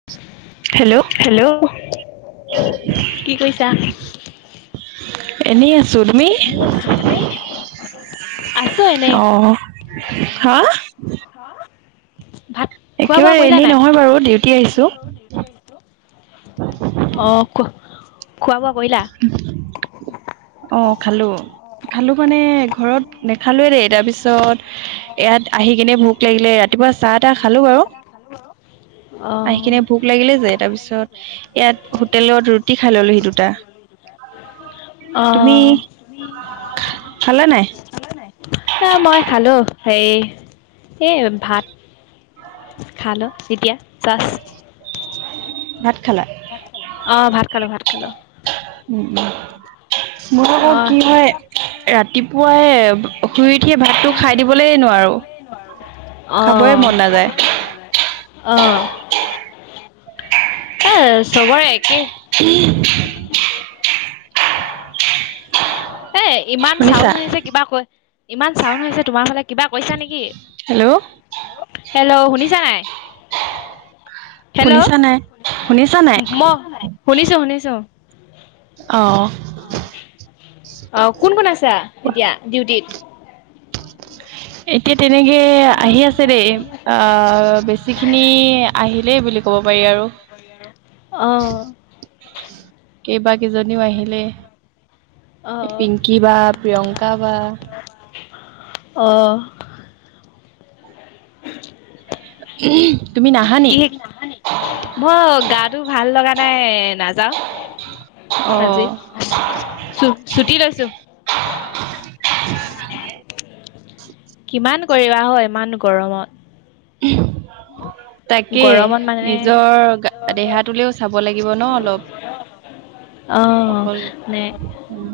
[unintelligible] Hello, কি কৰিছা? এনেই আছোঁ, তুমি? আছো এনেই অ', হা? ভাত খোৱা বোৱা একেবাৰে কৰিলা এনে নাই? নহয় বাৰু ডিউটি আহিছোঁ। [unintelligible] অ', খো, খোৱা বোৱা কৰিলা? অ', খালোঁ, খালোঁ মানে ঘৰত নেখালোৱেই দেই তাৰপিছত তাৰপিছত ইয়াত আহি কিনে ভোক ইয়াত আহি লাগিলে কিনে ৰাতিপুৱা ভোক চাহ লাগিলে, তাহ খালো ৰাতিপুৱা বাৰু চাহ তাহ খালোঁ আৰু। আহি কিনে ভোক লাগিলে যে, তাৰ পিছত ইয়াত হোটেলত ৰুটি খাই ললোহি। দুটা তুমি অ'। খালা নাই খালাঁ নাই? নাই মই খালোঁ হে, এই ভাত খালোঁ এতিয়া যাষ্ট। ভাত খালা? অ', ভাত খালোঁ, ভাত খালোঁ। উম, উম। মোৰ আকৌ অঁ কি হয়‌ ৰাতিপুৱাই শুই উঠিয়ে ভাতটো খাই দিবলেই নোৱাৰোঁ, খাবই মন নাযায়। অ'। এ চবৰে একে। [unintelligible] এ ইমান চাউন শুনিছা হৈ আছে কিবা কৈ, ইমান চাউন হৈছে তোমাৰ ফালে। কিবা কৈছা নেকি? হেল্ল' হেল্ল' শুনিছা নাই? হেল্ল' শুনিছা নাই শুনিছা নাই ম, শুনিছোঁ, শুনিছোঁ। অ'। অ', কোন, কোন আছা এতিয়া ডিউটিত? [unintelligible] এতিয়া তেনেকে আহি আছে দেই আ, বেছি খিনি আহিলেই বুলি ক'ব পাৰি আৰু। অ'। [unintelligible] কেইবা কেইজনীও আহিলে অ' পিংকি বা প্রিয়ংকা বা। অ'। [unintelligible] নি কি, মই গাটো ভাল লগা নাই নাযাও। অ'। চ-চুটি লৈছো। কিমান কৰিবা হ' ইমান গৰমত। [unintelligible] তাকে গৰমত মানে নিজৰ দেহাটোলেও চাব লাগিব ন' অলপ। আহ, মানে উম।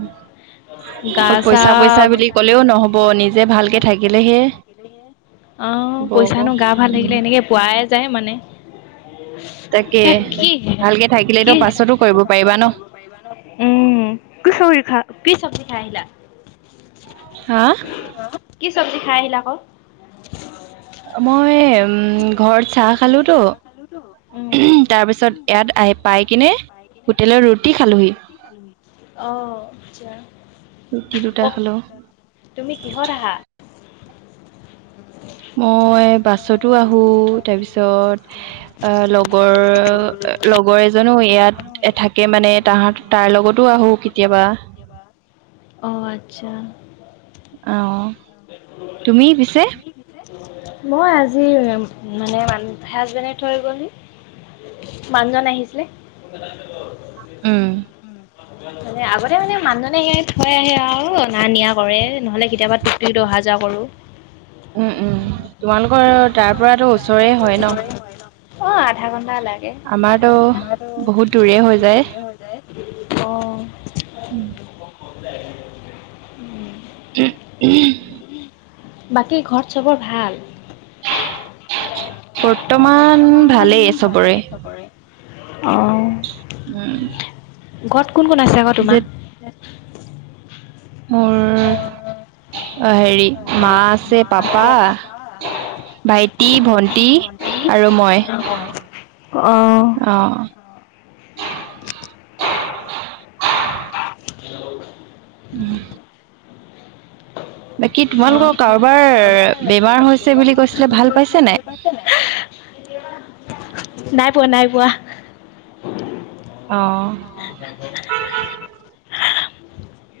গা চা ক'লেও নহব নিজে ভালকে থাকিলেহে অ', হ'ব পইচা আকৌ নো গা ভাল উম থাকিলে এনেকে পোৱাই যায় মানে। তাকে ভালকে থাকিলেতো কি পাছতো কৰিব পাৰিবা ন উম, কি চব খা কি চবজী খাই আহিলা? হা? কি চব্জি খাই আহিলা আকৌ? মই ঘৰত চাহ খালোতো, উম তাৰপিছত ইয়াত আহি পাই কিনে হোটেলৰ ৰুটি খালোহি অ', আছা। ৰুটি দুটা খালো। তুমি কিহত আহা? [inaudible] মই বাছতো আহো তাৰপিছত আহ, লগৰ লগৰ এজনো ইয়াত থাকে মানে তাহাঁ তাৰ লগতো আহোঁ কেতিয়াবা। অ', আচ্ছা। অ', তুমি পিছে? মই আজি মানে হাজবেণ্ডে থৈ গ'লহি। মানুহজন আহিছিলে। উম। আগতে মানে মানুহজনে সেই থৈ আহে আৰু অনা নিয়া কৰে নহ'লে কেতিয়াবা [unintelligible] অহা যোৱা কৰোঁ। উম, উম, তোমালোকৰ তাৰ পৰাতো ওচৰে হয় ন'? অ', আধা ঘন্টা লাগে আধা আমাৰতো ঘন্টা। বহুত দূৰে হৈ যায় অ'। [unintelligible] বাকী ঘৰত চবৰ ভাল? বৰ্তমান ভালেই চবৰে। কৰে। অহ। উম। ঘৰত কোন কোন আছে আকৌ পিছে তোমাৰ? মোৰ হেৰি মা আছে পাপা ভাইটি, ভন্টি আৰু মই। অ'। অ'। হেল্লো [unintelligible] বাকী তোমালোকৰ কাৰোবাৰ বেমাৰ হৈছে বুলি কৈছিলে ভাল পাইছে নাই নাই পোৱা নাই পোৱা অঁ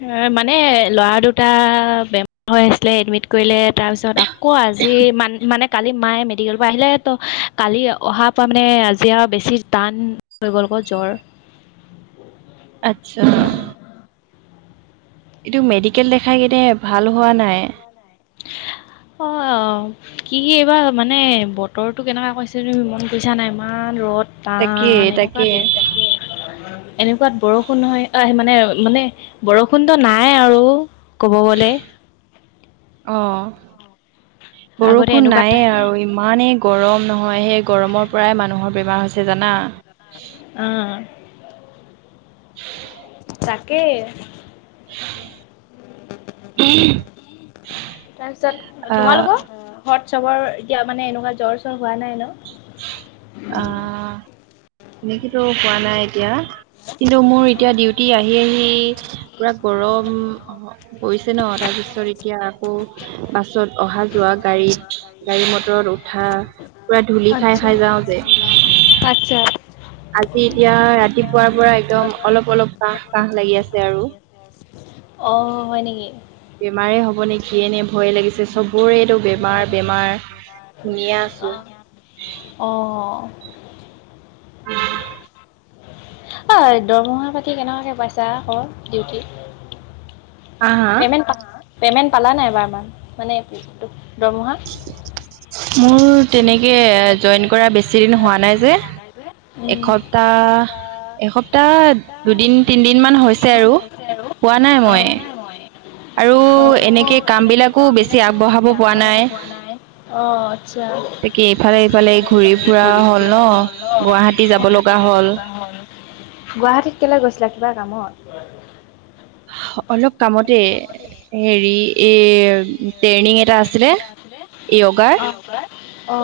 এ মানে ল'ৰা দুটা বেম হৈ আছিলে এডমিট কৰিলে তাৰপিছত আকৌ আজি মান মানে কালি মায়ে মেডিকেলৰ পৰা আহিলে ত কালি অহাৰ পৰা মানে আজি আউ বেছি টান হৈ গ'ল ক জ্বৰ আচ্ছা এইটো মেডিকেল দেখাই কিনে ভাল হোৱা নাই অ অ কি কি এইবাৰ মানে বতৰটো কেনেকুৱা কৰিছে তুমি মন কৰিছা নাই ইমান ৰ'দ ত তাকে নে [inaudible] নু ঘৰ তাকে লট লগ এনেকুৱাত বৰষুণ নহয় আহ মানে মানে বৰষুণতো নাই আৰু ক'ব গ'লে অ আগতে বৰষুণ এনেকুৱাত নাইয়ে আৰু ই ইমানে গৰম নহয় সেই গৰমৰ পৰাই মানুহৰ বেমাৰ হৈছে জানা অ [unintelligible] তাকে আ ঘট চবৰ এতিয়া মানে এনেকুৱা জ্বৰ চ্ছৰ হোৱা নাই ন আহ‌ এনেকেতো হোৱা নাই এতিয়া কিন্তু মোৰ এতিয়া ডিউটি আহি আহি পুৰা গৰম অ পইছ ছে নহ তাৰ পিছত এতিয়া আকৌ বাছত অহা যোৱা গাড়ীত গাড়ী মটৰত উঠা পুৰা ধলি আতছা আচ্ছা আজি এতিয়া ৰাত তিপুৱাৰ পৰা একদম অলপ অলপ কাহ কাহ লাগি আছে আৰু অঁ হয় নেকি বেমাৰে হ'ব নেকিয়ে নে ভয়ে লাগিছে চবৰে এইটো বেমাৰ আছো বেমাৰ আহ অ উম [unintelligible] আ দৰমহা পাতি কেনেকুৱাকে পাইছা ক ডিউটি হা হা পেমেণ্ট পা পেমেণ্ট পালা নাই এবাৰমান মানে দৰমহা মোৰ মোৰ তেনেকে তেনেকে জইন কৰা বেছি জইন দিন কৰা হোৱা নাই বেছি যে হোৱা নাই যে এসপ্তাহ একসপ্তাহ এসপ্তাহ এসপ্তাহ দুদিন তিনদিন দুদিন মান হৈছে তিনদিন আৰু মান হৈছে আৰু পোৱা নাই মই যোৱা নাই মই আৰু আৰু এনেকে কাম এনেকে বিলাকো কাম বেছি বিলাকো আগবঢ়াব বেছি পৰা আগবঢ়াব নাই পৰা নাই অ আচ্ছা তাকে ইফালে ইফালে ঘূৰি ফুৰা হল ন গুৱাহাটী যাব লগা হল অ গুৱাহাটীত কেলে গৈছিলা কিবা কামত হয় [inaudible] হ অলপ কামতে হেৰি এ ট্ৰেইনিং এটা আছিলে য়গাৰ অ', ছাৰ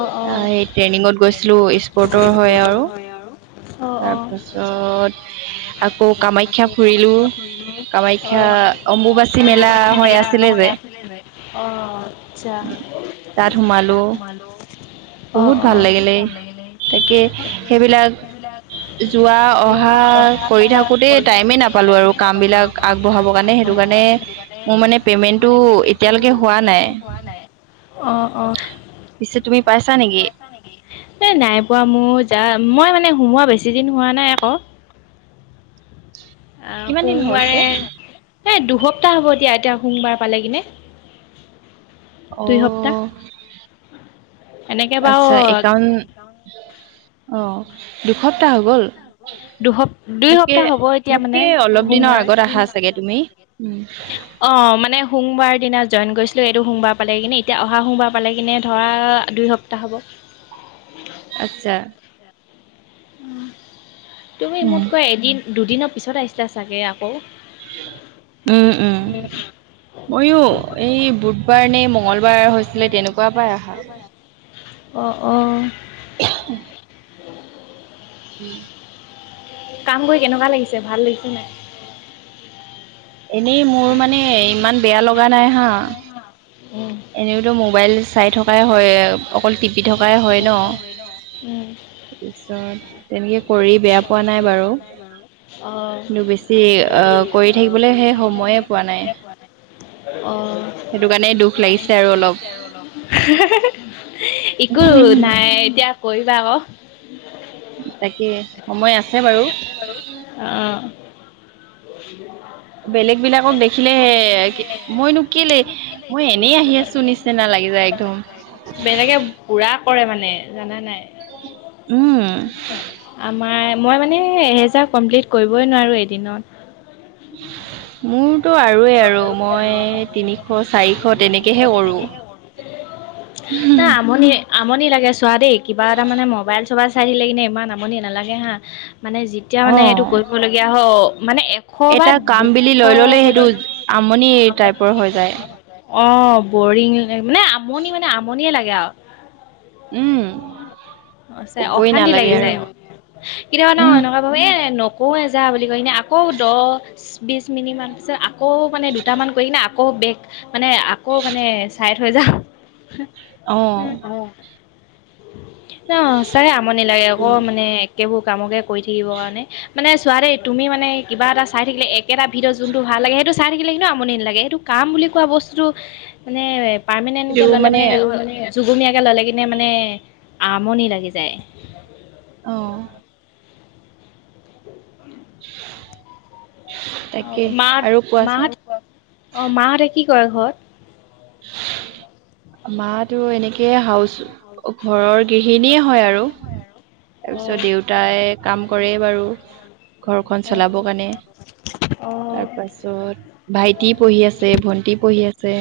আ, এই ট্ৰেইনিঙত গৈছিলো স্পৰ্টৰ হয়। আৰু অ অ অ' তাৰপাছত আকৌ কামাখ্যা ফুৰিলো কামাখ্যা অম্বুবাচী অ' মেলা অম্বুবাচী হৈ মেলা আছিলে হৈ যে আছিলে [unintelligible] অ আচ্ছা, তাত সোমালো তাত মই হেল্ল'। অ', বহুত অ ভাল বহুত লাগিলে ভাল লাগিলে তাকে [unintelligible] সেইবিলাক সেইবিলাক এতিয়া অহা কৰি থাকোতে টাইমেই নাপালো আৰু কামবিলাক আগবঢ়াবৰ কাৰণে সেইটো কাৰণে মোৰ মানে পেমেন্টটো এতিয়ালৈকে হোৱা নাই। অ', অ। পিছে তুমি পাইছা নেকি? এ নাই পোৱা মোৰ যা মই মানে সোমোৱা বেছি দিন হোৱা নাই আকৌ। [inaudible] আহ কিমান দিন সোমবাৰে হৈছে এ দুসপ্তাহ হ'ব এতিয়া এতিয়া সোমবাৰ পালে কিনে। অ। দুই সপ্তাহ এনেকে বাৰু আচ্ছা', একাউম অ, দুসপ্তাহ হৈ গল? দুস দুই মোকে সপ্তাহ হ'ব এতিয়া মানে মোকে অলপ দিনৰ সোমবাৰে আগত আহা চাগে তুমি উম। অ', মানে সোমবাৰ দিনা জইন কৰিছিলোঁ। এইটো সোমবাৰ পালে কিনে এতিয়া অহা সোমবাৰ পালে কিনে ধৰা দুই সপ্তাহ প্তা হ'ব। আচ্ছা। তুমি উম মোতকৈ এদিন দুদিনৰ পিছত আহিছিলা চাগে আকৌ। উম', উম। মইয়ো এই বুধবাৰ নে মঙগলবাৰ হৈছিলে তেনেকুৱা পৰাই আহা। অ', অ। [unintelligible] উম'। কাম কৰি কেনেকুৱা লাগিছে ভাল লাগিছে নাই? এনেই মোৰ মানে ইমান বেয়া লগা নাই হা। এনেওতো মোবাইল চাই থকাই হয়। অকল টিপি অকল থকাই টিপি হয় ন থকাই হয় ন। তাৰপিছত তেনেকে কৰি বেয়া পোৱা নাই বাৰু অঁ কিন্তু বেছি অ কৰি থাকিবলৈ সেই সময়ে পোৱা নাই। অ', সেইটো কাৰণে দুখ সেইটো লাগিছে কাৰণেইটো। আৰু অলপ লাগিছে আৰু অলপ [unintelligible] একো নাই এতিয়া কৰিবা আক। তাকে সময় আছে বাৰু। অ। [unintelligible] বেলেগ বিলাকক দেখিলে হে মইনো কেলে মই এনেই আহি আছো নিচ নিচিনা লাগি যায় একদম। বেলেগে পুৰা কৰে মানে জানা নাই? উম'। আমাৰ মই মানে এহেজাৰ কমপ্লিট কৰিবই নোৱাৰোঁ এদিনত। মোৰতো আৰুৱেই আৰু মই তিনিশ চাৰিশ তেনেকেহে কৰো। নাই আমনি আমনি লাগে চোৱা দেই কিবা এটা মানে মবাইল চবাইল চাই থাকিলে কিনে ইমান আমনি নালাগে হা মানে যেতিয়া মানে এইটো অ কৰিবলগীয়া হ মানে বা এটা কাম দুশ বিলি লৈ ললে সেইটো কৰিলে আমনি টাইপৰ হৈ যায়। অ', বৰিং মানে আমনি মানে আমনিয়ে লাগে আৰু। উম কবই অশান্তি নালাগে লাগি আৰু যায় অ। কেতিয়াবা ন উম এনেকুৱা এ নকৌয়ে জা বুলি কৈকিনে আকৌ দহ, বিছ মিনিট মান পিছত আ কৌ মানে দুটামান কৰিকিনে আকৌ বেগ মানে আকৌ মানে চাইড হয় যাওঁ। অ'। সঁচাকে আমনি লাগে ক সেইটো মানে একেবোৰ কামকে কৰি থাকিব কাৰণে। মানে চোৱা দেই তুমি মানে কিবা এটা চাই থাকিলে একেটা ভিডঅ' যোনটো ভাল লাগে সেই এইটো চাই থাকিলে এনেও আমনি নালাগে, এইটো কাম বুলি কোৱা বস্তু মানে পাৰ্মানেণ্টকে ললে মানে জুগুমীয়াকে ললে কিনে মানে আমনি লাগি যায়। অ'। অ' তাকে মা আৰু কোৱাচোন। মাহঁত অ', মাহঁতে কি কৰে ঘৰত? মাটো এনেকে হাউচ ঘৰৰ গৃহিনীয়ে হয় আৰু তাৰ পিছত অ'। দেউতাই কাম কৰে বাৰু, ঘৰখন অ', চলাব কাৰণে। তাৰ অ', পাছত ভাইটি পঢ়ি আছে, ভন্টি পঢ়ি আছে।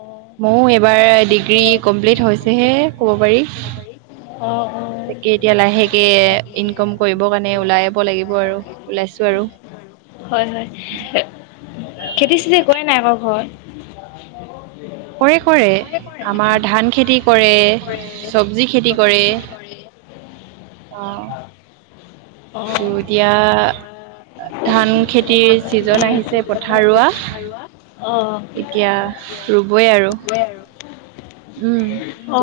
অ'। ময়ো এইবাৰ ডিগ্ৰী কমপ্লিট হৈছেহে ক'ব পাৰি। অ অ তাকে এতিয়া লাহেকে ইনকম কৰিব কাৰণে ওলাই আহিব লাগিব আৰু ওলাইছো আৰু হয় হয়, খেতি চেতি একোৱে নাই ক ঘৰত। [unintelligible] কৰে কৰে, আমাৰ ধান খেতি কৰে, চবজি খেতি কৰে। কৰে। অ এইটো এতিয়া ধান খেতিৰ ছিজন আহিছে পথৰৰোৱা। অ', এতিয়া ৰুবই আৰু। উম,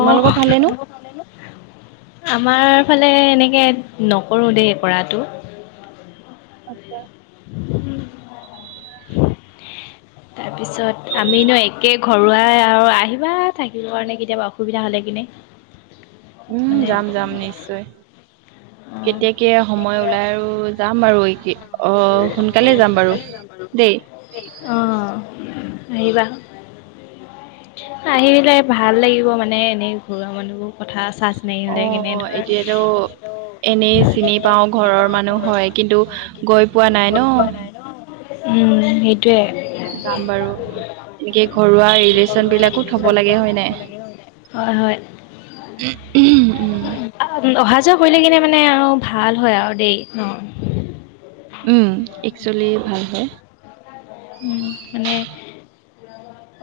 অ'। ফলেনো আমাৰ ফালে এনেকে নকৰোঁ দেই কৰাটো। আটচ্ছা। তাৰপিছত আমিনো একে ঘৰুৱাই আৰু আহিবা থাকিবৰ কাৰণে কেতিয়াবা অসুবিধা হ'লে কেনে। উম যাম যাম নিশ্চয় অ', কেতিয়াকে সময় ওলাই আৰু যাম বাৰু অ সোনকালে যাম বাৰু। দেই অ আহিবা, আহিলে ভাল লাগিব মানে এনে ঘৰুৱা মানুহবোৰ। কথা চা- চিনাকী হলে কেনে অ', এতিয়াতো ধৰ এনেই চিনি পাও ঘৰৰ মানুহ হয় কিন্তু গৈ পোৱা নাই ন। উম সেইটোয়ে। যাম বাৰু, এনেকে ঘৰুৱা ৰিলেচন বিলাকো থব লাগে হয় নাই হয় হয়। উম। অহা যোৱা কৰিলে কিনে মানে আৰু ভাল হয় আৰু দেই অ'। উম'একচুৱেলি ভাল হয়। উম মানে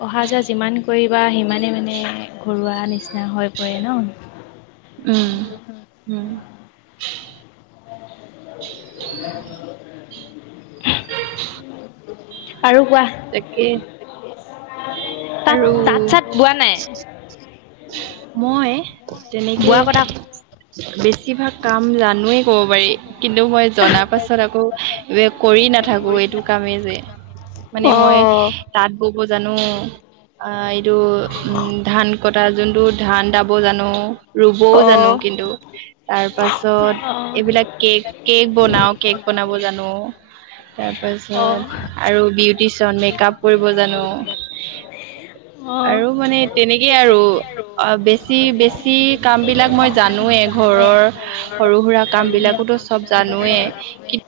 অহা যোৱা যিমান কৰিবা সিমানে মানে ঘৰুৱা নিচিনা হৈ পৰে ন। উম উম। [unintelligible] [unintelligible] আৰু কোৱা। তাকে। তাত, আৰু তাত চাত বোৱা নাই? মই তেনেকে বোৱা কটা বেছিভাগ কাম জানোৱেই ক'ব পাৰি। কিন্তু মই জনা পাছত আকৌ ৱে কৰি নাথাকো এইটো কামেই যে। মানে অ মই তাঁত বব জানো, আ এইটো উম ধান কতা যোনটো ধান দাব জানো, ৰুবও জানো অ', কিন্তু। অ', তাৰপাছত এইবিলাক কেক কেক বনাও কেক বনাব জানো। অ', তাৰপাছত আৰু বিউটিচন মেকাপ কৰিব জানো। আৰু মানে অঁহ। তেনেকেই আৰু অ বেছি বেছ যি কাম বিলাক মই জানোৱেই, ঘৰৰ সৰু সুৰা কাম বিলাকতো চব জানোৱে কি